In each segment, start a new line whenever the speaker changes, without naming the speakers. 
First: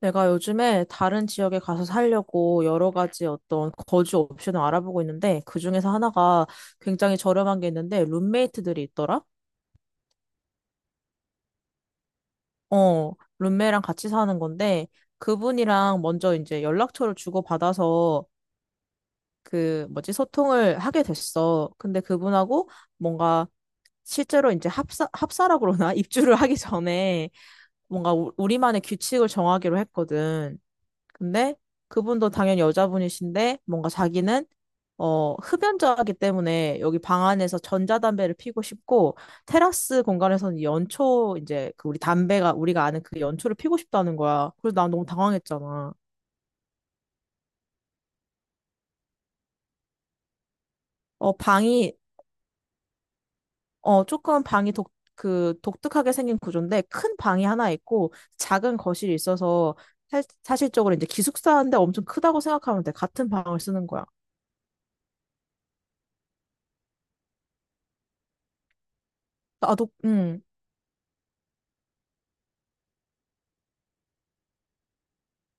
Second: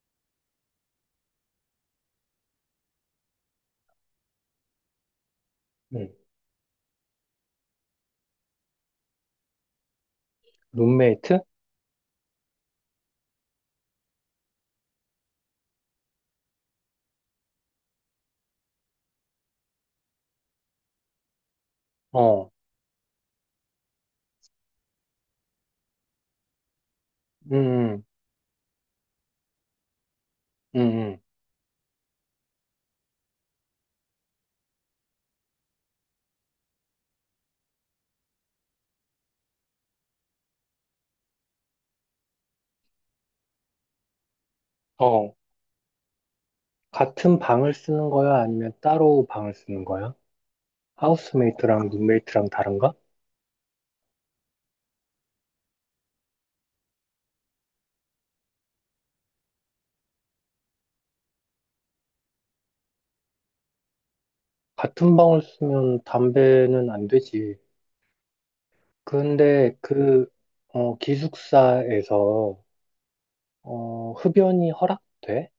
내가 요즘에 다른 지역에 가서 살려고 여러 가지 어떤 거주 옵션을 알아보고 있는데 그중에서
음,
하나가 굉장히 저렴한 게 있는데 룸메이트들이 있더라?
룸메이트?
어, 룸메랑 같이 사는 건데 그분이랑 먼저 이제 연락처를 주고받아서 그 뭐지 소통을 하게 됐어. 근데
어,
그분하고 뭔가 실제로 이제 합사라 그러나 입주를 하기 전에
음, 음,
뭔가 우리만의 규칙을 정하기로 했거든.
음, 음.
근데 그분도 당연히 여자분이신데 뭔가 자기는 흡연자이기 때문에 여기 방 안에서 전자담배를 피고 싶고 테라스 공간에서는 연초 이제 그 우리 담배가 우리가 아는 그 연초를 피고 싶다는 거야. 그래서 난 너무
어,
당황했잖아.
같은 방을 쓰는 거야? 아니면 따로 방을 쓰는 거야?
어,
하우스메이트랑
방이
룸메이트랑 다른가?
조금 방이 독, 그 독특하게 생긴 구조인데 큰 방이 하나 있고 작은 거실이 있어서 실적으로 이제 기숙사인데 엄청 크다고 생각하면 돼. 같은 방을 쓰는 거야.
같은 방을 쓰면 담배는 안 되지. 근데
나도
기숙사에서, 흡연이 허락돼?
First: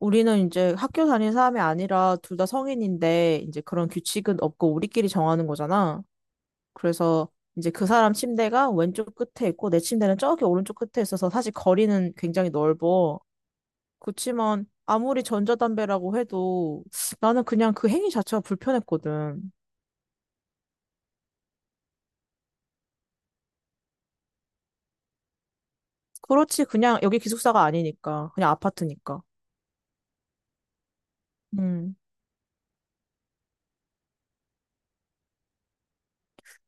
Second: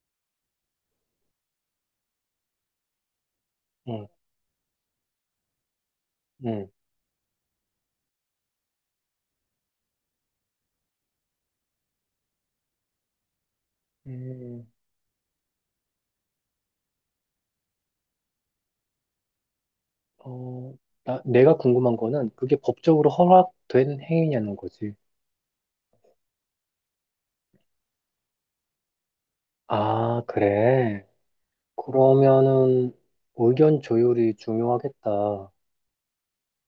우리는 이제 학교 다니는 사람이 아니라 둘 다 성인인데 이제 그런
응,
규칙은 없고 우리끼리 정하는 거잖아.
응,
그래서 이제 그 사람 침대가 왼쪽 끝에 있고 내 침대는 저기 오른쪽 끝에 있어서 사실 거리는 굉장히 넓어. 그렇지만
음,
아무리 전자담배라고 해도 나는 그냥 그 행위 자체가 불편했거든.
어, 내가 궁금한 거는 그게 법적으로 허락된 행위냐는 거지.
그렇지, 그냥 여기 기숙사가 아니니까 그냥 아파트니까.
아, 그래.
음.
그러면은 의견 조율이 중요하겠다.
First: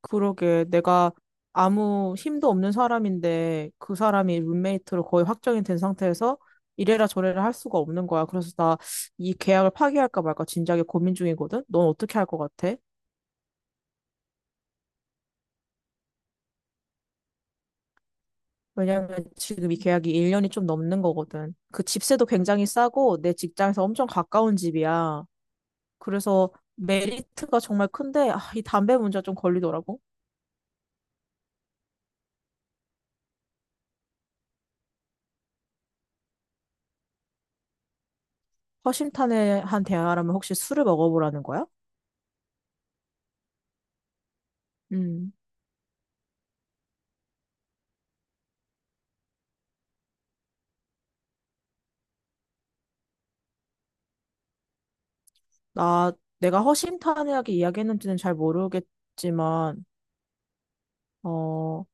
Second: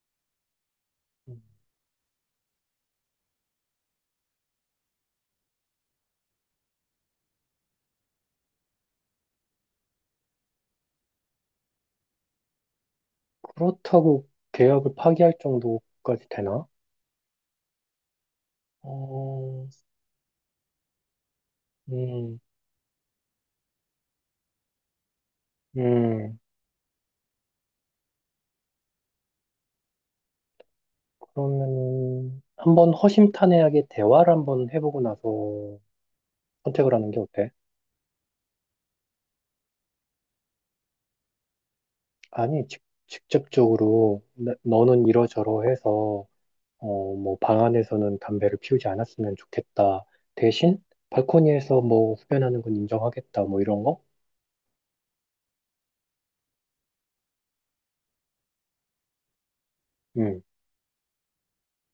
그러게, 내가
음,
아무 힘도 없는 사람인데 그 사람이 룸메이트로 거의 확정이 된 상태에서 이래라 저래라 할 수가 없는 거야. 그래서 나 이 계약을 파기할까 말까 진작에 고민 중이거든. 넌 어떻게 할 것 같아?
그렇다고 계약을 파기할 정도까지 되나?
왜냐면
어,
지금 이 계약이 1년이 좀 넘는 거거든. 그 집세도
음,
굉장히 싸고 내 직장에서 엄청 가까운 집이야.
음,
그래서 메리트가 정말 큰데 아, 이 담배 문제가 좀 걸리더라고.
그러면 한번 허심탄회하게 대화를 한번 해보고 나서 선택을 하는 게 어때?
허심탄회한 대화라면 혹시 술을 먹어보라는 거야?
아니, 직접적으로 너는
음.
이러저러해서 뭐 방 안에서는 담배를 피우지 않았으면 좋겠다. 대신 발코니에서 뭐 흡연하는 건 인정하겠다. 뭐 이런 거?
나, 내가 허심탄회하게 이야기했는지는 잘 모르겠지만,
음.
어,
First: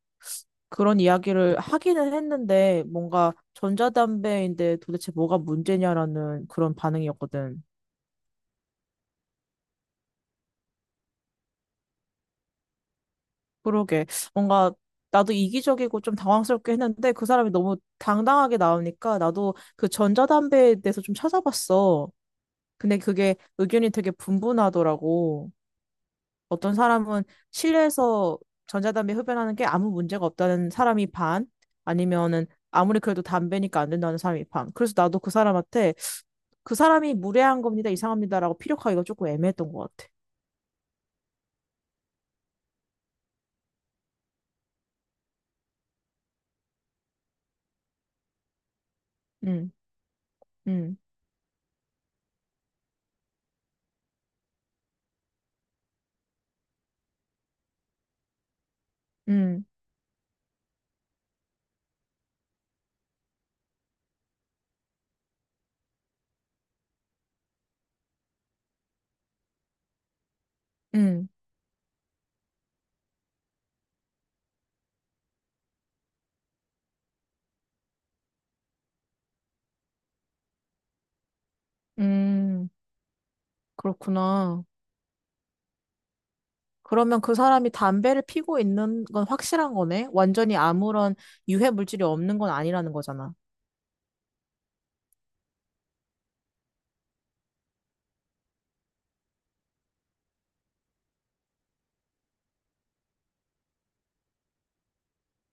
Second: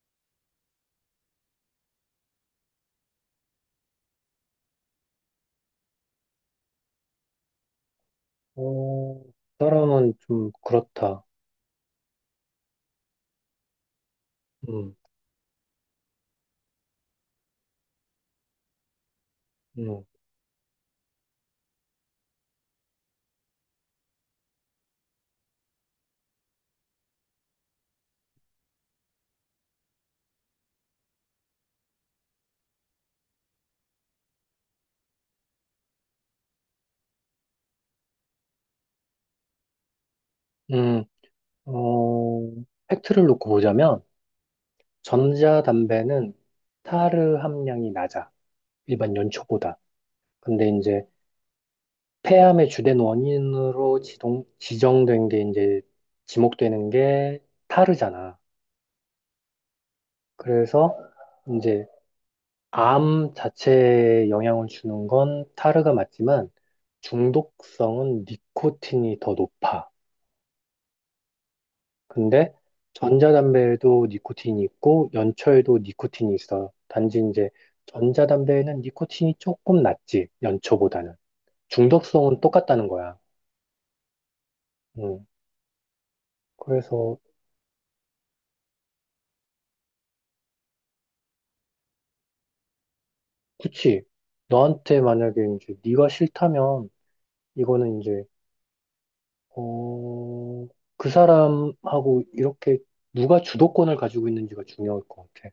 그런 이야기를 하기는 했는데, 뭔가 전자담배인데 도대체 뭐가 문제냐라는 그런 반응이었거든.
어, 사람은 좀 그렇다.
그러게. 뭔가
음,
나도 이기적이고 좀 당황스럽게 했는데, 그 사람이 너무 당당하게 나오니까 나도 그
음,
전자담배에 대해서 좀 찾아봤어. 근데 그게 의견이 되게 분분하더라고. 어떤 사람은 실내에서 전자담배 흡연하는 게 아무 문제가 없다는 사람이 반, 아니면은 아무리 그래도 담배니까 안 된다는 사람이 반. 그래서 나도 그 사람한테 그 사람이 무례한 겁니다, 이상합니다라고 피력하기가 조금 애매했던 것 같아.
음, 어, 팩트를 놓고 보자면, 전자담배는 타르 함량이 낮아. 일반
음.
연초보다. 근데
음.
이제 폐암의 주된 원인으로 지정된 게 이제 지목되는 게 타르잖아.
음.
그래서 이제 암 자체에 영향을 주는 건 타르가 맞지만, 중독성은 니코틴이 더 높아.
음.
근데 전자담배에도 니코틴이 있고 연초에도 니코틴이 있어. 단지 이제 전자담배에는 니코틴이 조금 낮지, 연초보다는. 중독성은
음.
똑같다는 거야.
그렇구나.
음. 그래서
그러면 그 사람이 담배를 피고 있는 건 확실한 거네? 완전히 아무런 유해 물질이 없는 건 아니라는 거잖아.
그치. 너한테 만약에 이제 네가 싫다면 이거는 이제 어, 그 사람하고 이렇게 누가 주도권을 가지고 있는지가 중요할 것 같아.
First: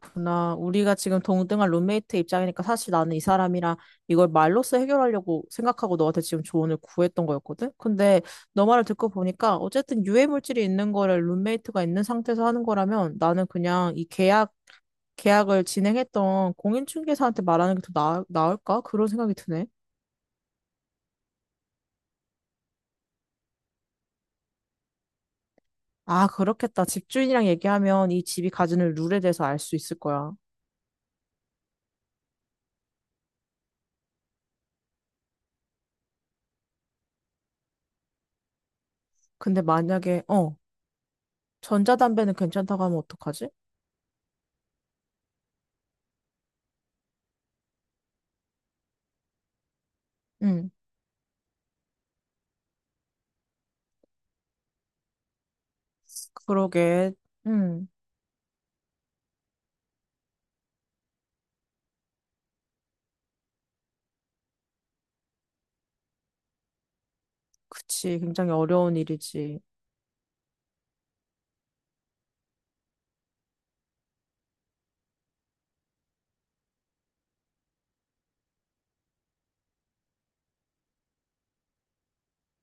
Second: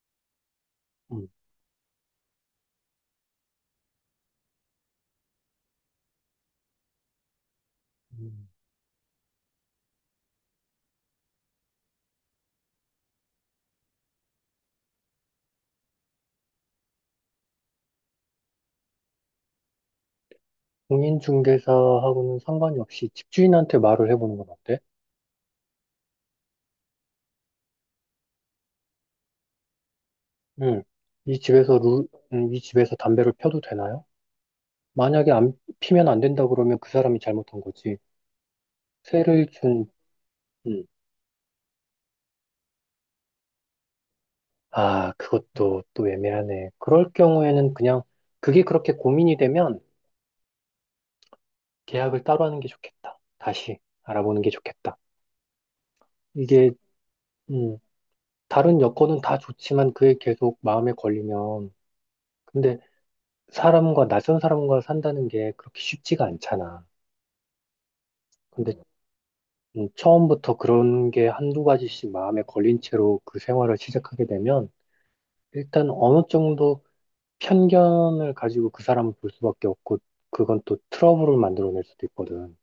그렇구나. 우리가 지금
음.
동등한 룸메이트 입장이니까 사실 나는 이 사람이랑 이걸 말로써 해결하려고 생각하고 너한테 지금 조언을 구했던 거였거든? 근데
음.
너 말을 듣고 보니까 어쨌든 유해 물질이 있는 거를 룸메이트가 있는 상태에서 하는 거라면 나는 그냥 이 계약을 진행했던 공인중개사한테 말하는 게 더 나을까? 그런 생각이 드네.
공인중개사하고는 상관이 없이 집주인한테 말을 해보는 건 어때?
아, 그렇겠다. 집주인이랑 얘기하면 이 집이 가지는 룰에 대해서 알 수 있을 거야.
음, 이 집에서 루, 이 집에서 담배를 펴도 되나요? 만약에 안 피면 안 된다 그러면 그 사람이 잘못한 거지. 세를
근데
준,
만약에,
음,
전자담배는 괜찮다고 하면 어떡하지?
아, 그것도 또 애매하네. 그럴 경우에는 그냥 그게 그렇게 고민이 되면
응.
계약을 따로 하는 게 좋겠다. 다시 알아보는 게 좋겠다. 이게,
그러게.
음,
응.
다른 여건은 다 좋지만 그게 계속 마음에 걸리면, 근데 낯선 사람과 산다는 게 그렇게 쉽지가 않잖아.
그치, 굉장히
근데
어려운 일이지.
처음부터 그런 게 한두 가지씩 마음에 걸린 채로 그 생활을 시작하게 되면 일단 어느 정도 편견을 가지고 그 사람을 볼 수밖에 없고 그건 또 트러블을 만들어낼 수도 있거든.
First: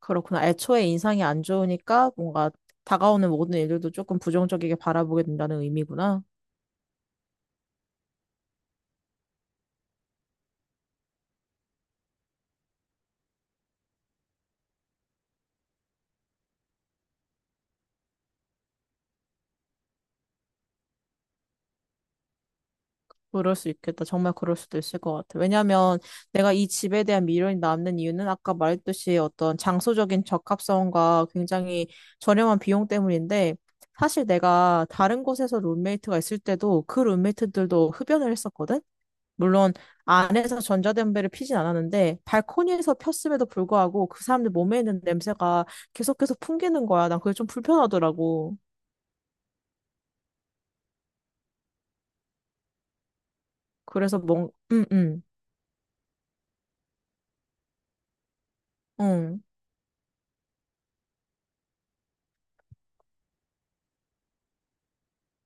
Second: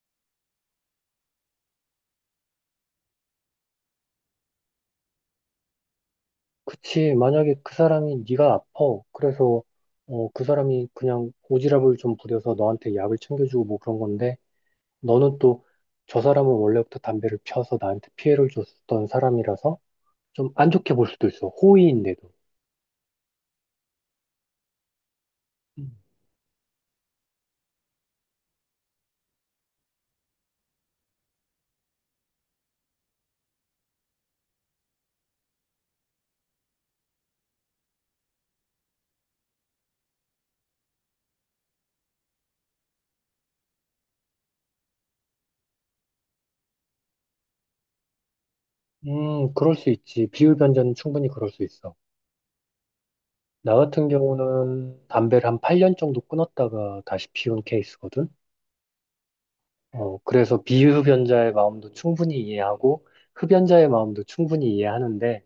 그렇구나. 애초에 인상이 안 좋으니까 뭔가 다가오는 모든 일들도 조금 부정적이게 바라보게 된다는 의미구나.
그치, 만약에 그 사람이 네가 아파. 그래서 그 사람이 그냥 오지랖을 좀 부려서 너한테 약을 챙겨주고 뭐 그런 건데 너는 또 저 사람은 원래부터 담배를 피워서 나한테 피해를 줬던 사람이라서 좀 안 좋게 볼 수도 있어. 호의인데도.
그럴 수 있겠다. 정말 그럴 수도 있을 것 같아. 왜냐하면 내가 이 집에 대한 미련이 남는 이유는 아까 말했듯이 어떤 장소적인 적합성과 굉장히 저렴한 비용 때문인데 사실 내가 다른 곳에서 룸메이트가 있을 때도 그 룸메이트들도 흡연을 했었거든? 물론 안에서 전자담배를 피진 않았는데 발코니에서 폈음에도 불구하고 그 사람들 몸에 있는 냄새가 계속해서 풍기는 거야. 난 그게 좀 불편하더라고.
그럴 수 있지. 비율 변제는 충분히 그럴 수 있어. 나 같은
그래서 응
경우는
응,
담배를 한 8년 정도 끊었다가 다시 피운 케이스거든.
응.
그래서 비흡연자의 마음도 충분히 이해하고 흡연자의 마음도 충분히 이해하는데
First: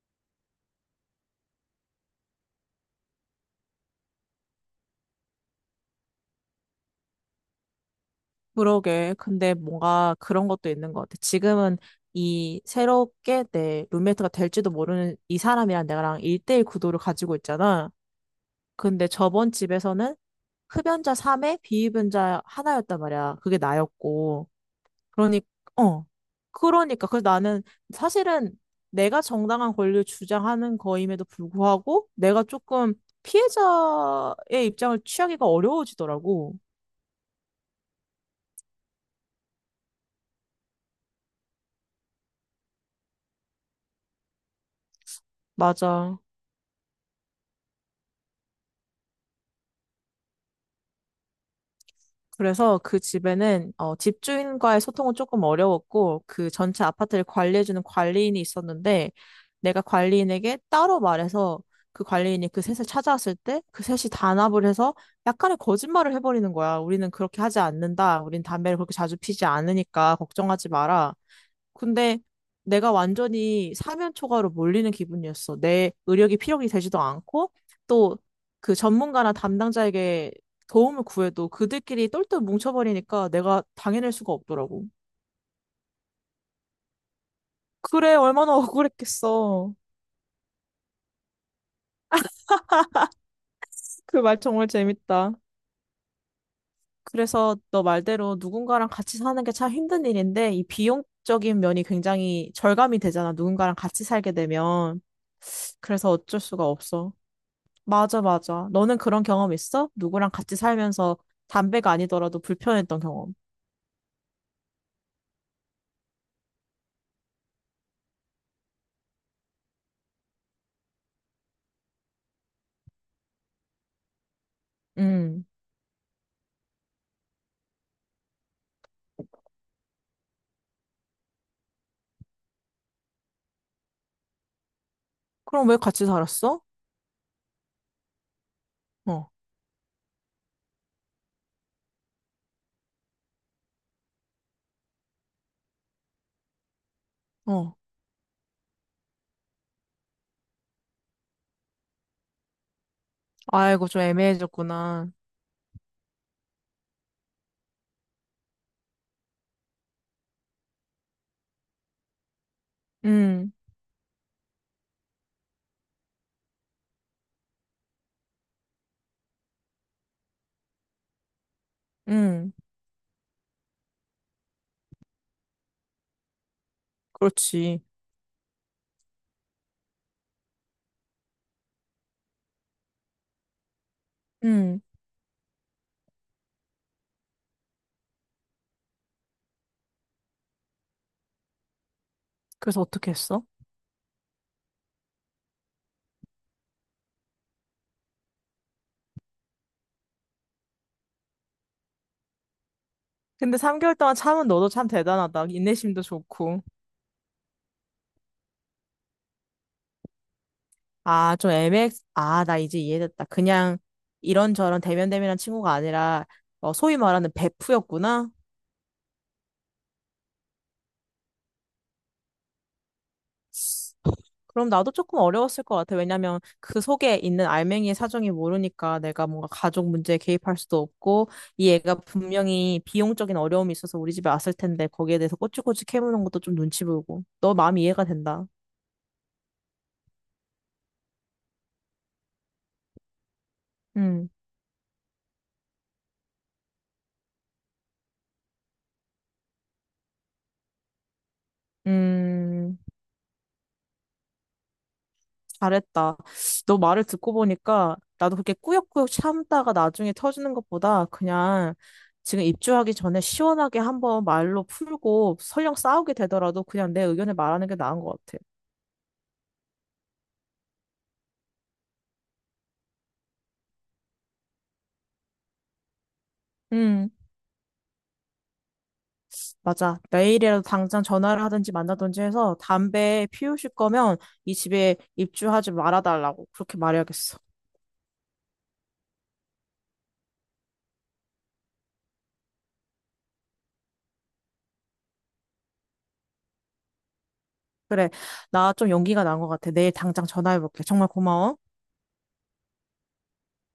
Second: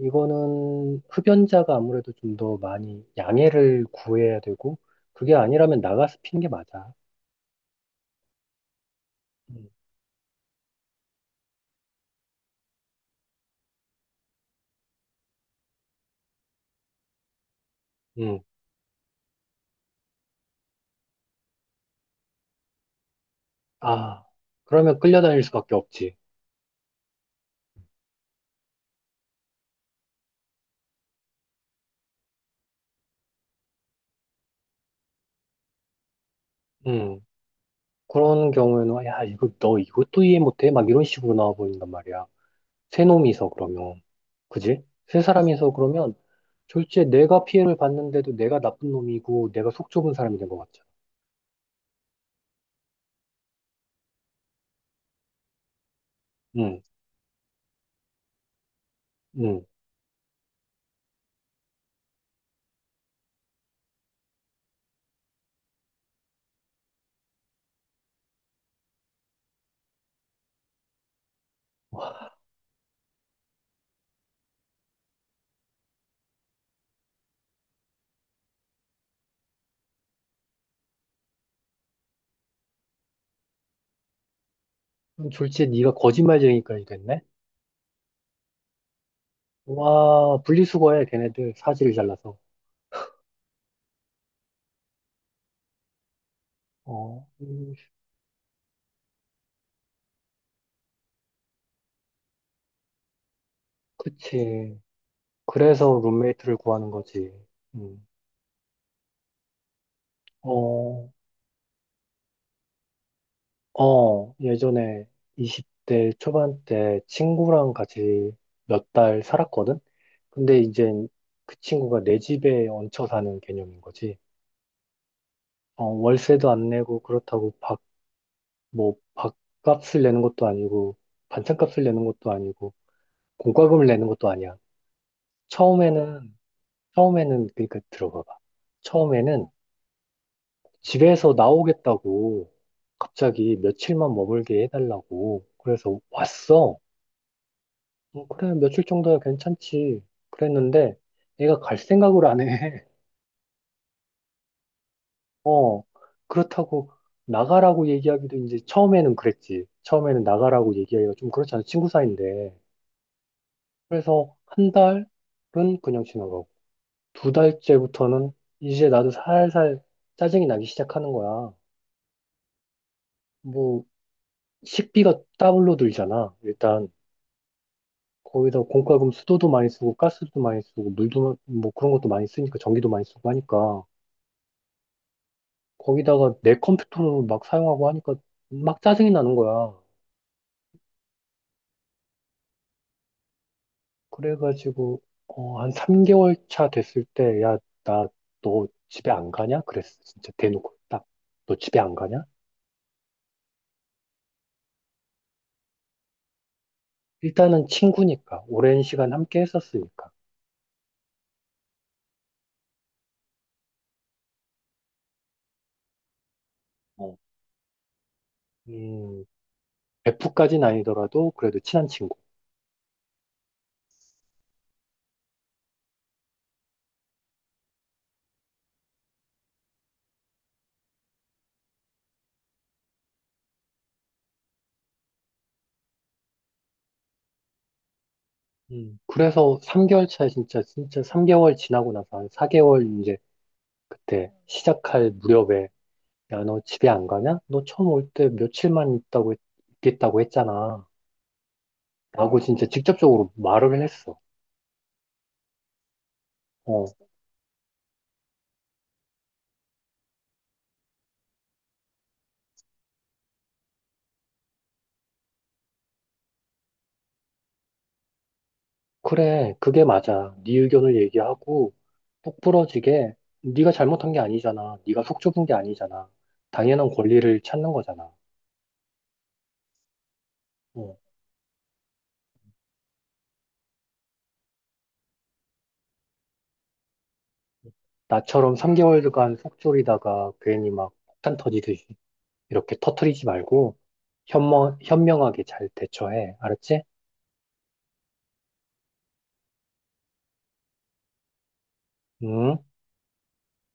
이거는 흡연자가 아무래도 좀 더 많이 양해를 구해야 되고 그게 아니라면 나가서 피는 게 맞아.
그러게. 근데
음,
뭔가 그런 것도 있는 것 같아. 지금은 이 새롭게 내 룸메이트가 될지도 모르는 이 사람이랑 내가랑 일대일 구도를 가지고 있잖아.
음.
근데 저번 집에서는 흡연자 3에 비흡연자 하나였단 말이야. 그게
아,
나였고.
그러면
그러니,
끌려다닐 수밖에
어.
없지.
그러니까. 그래서 나는 사실은 내가 정당한 권리를 주장하는 거임에도 불구하고 내가 조금 피해자의 입장을 취하기가 어려워지더라고.
음, 그런 경우에는 야, 이거 너 이것도 이해 못해? 막 이런 식으로 나와 버린단 말이야. 세 놈이서 그러면. 그지? 세 사람이서 그러면
맞아.
졸지에 내가 피해를 봤는데도 내가 나쁜 놈이고 내가 속 좁은 사람이 된 것 같잖아.
그래서 그 집에는 집주인과의 소통은 조금 어려웠고 그
응,
전체 아파트를 관리해주는 관리인이 있었는데
응.
내가 관리인에게 따로 말해서 그 관리인이 그 셋을 찾아왔을 때 그 셋이 단합을 해서 약간의 거짓말을 해버리는 거야. 우리는 그렇게 하지 않는다. 우린 담배를 그렇게 자주 피지 않으니까 걱정하지 마라. 근데 내가 완전히 사면 초과로 몰리는 기분이었어. 내 의력이 필요하게 되지도 않고 또 그 전문가나 담당자에게 도움을 구해도 그들끼리 똘똘 뭉쳐버리니까 내가 당해낼 수가 없더라고.
그럼 졸지에 네가 거짓말쟁이까지 됐네?
그래, 얼마나 억울했겠어.
와, 분리수거해, 걔네들. 사지를 잘라서.
그 말 정말 재밌다.
어,
그래서 너 말대로 누군가랑 같이 사는 게 참 힘든 일인데 이 비용적인 면이 굉장히 절감이 되잖아. 누군가랑 같이 살게
그치.
되면.
그래서
그래서 어쩔
룸메이트를
수가
구하는
없어.
거지. 음.
맞아, 맞아. 너는 그런 경험 있어? 누구랑 같이
어,
살면서 담배가 아니더라도 불편했던 경험.
예전에 20대 초반 때 친구랑 같이 몇 달 살았거든? 근데 이제 그 친구가 내 집에 얹혀 사는 개념인 거지.
음.
월세도 안 내고 그렇다고 밥값을 내는 것도 아니고 반찬값을 내는 것도 아니고 공과금을 내는 것도 아니야.
그럼 왜 같이
처음에는,
살았어?
처음에는, 그러니까 들어봐봐.
어,
처음에는 집에서 나오겠다고 갑자기 며칠만 머물게 해달라고 그래서 왔어.
어.
그래, 며칠 정도야 괜찮지. 그랬는데 애가 갈 생각을 안 해.
아이고, 좀 애매해졌구나.
어, 그렇다고 나가라고 얘기하기도 이제 처음에는 그랬지. 처음에는 나가라고 얘기하기가 좀 그렇잖아. 친구 사이인데.
음.
그래서 한 달은 그냥 지나가고, 두 달째부터는 이제 나도 살살 짜증이 나기 시작하는 거야.
음.
뭐, 식비가 따블로 들잖아. 일단,
그렇지.
거기다 공과금 수도도 많이 쓰고, 가스도 많이 쓰고, 물도, 뭐 그런 것도 많이 쓰니까, 전기도 많이 쓰고 하니까.
음.
거기다가 내 컴퓨터를 막 사용하고 하니까 막 짜증이 나는 거야.
그래서 어떻게 했어?
그래가지고, 한 3개월 차 됐을 때, 야, 나, 너 집에 안 가냐? 그랬어. 진짜 대놓고 딱. 너 집에 안 가냐?
근데 3개월 동안 참은 너도 참 대단하다. 인내심도 좋고.
일단은 친구니까, 오랜 시간 함께 했었으니까.
아, 좀 아, 나 이제 이해됐다. 그냥 이런저런 대면대면한 친구가 아니라 소위
어,
말하는 베프였구나.
음, 베프까 아니더라도 그래도 친한 친구.
그럼 나도 조금 어려웠을 것 같아. 왜냐면 그 속에 있는 알맹이의 사정이 모르니까 내가 뭔가 가족 문제에 개입할 수도 없고 이 애가 분명히 비용적인 어려움이 있어서 우리 집에 왔을 텐데 거기에 대해서 꼬치꼬치 캐무는 것도 좀 눈치 보이고. 너 마음이 이해가 된다.
그래서 3개월 차에 진짜, 진짜 3개월 지나고 나서 한 4개월 이제
음.
그때 시작할 무렵에, 야, 너 집에 안 가냐? 너 처음 올 때 며칠만 있다고, 있겠다고 했잖아. 라고 진짜
음.
직접적으로 말을 했어.
잘했다. 너
어
말을 듣고 보니까 나도 그렇게 꾸역꾸역 참다가 나중에 터지는 것보다 그냥 지금 입주하기 전에 시원하게 한번 말로 풀고 설령 싸우게 되더라도 그냥 내 의견을 말하는 게 나은 것 같아.
그래, 그게 맞아. 네 의견을 얘기하고 똑부러지게 네가 잘못한 게 아니잖아. 네가 속 좁은 게 아니잖아. 당연한
음.
권리를 찾는 거잖아.
맞아. 내일이라도
어,
당장 전화를 하든지 만나든지 해서 담배 피우실 거면 이 집에 입주하지 말아달라고 그렇게 말해야겠어.
나처럼 3개월간 속 졸이다가 괜히 막 폭탄 터지듯이 이렇게 터트리지 말고 현명하게 잘 대처해. 알았지?
그래. 나 좀 용기가 난 것 같아. 내일 당장 전화해볼게. 정말 고마워.
응?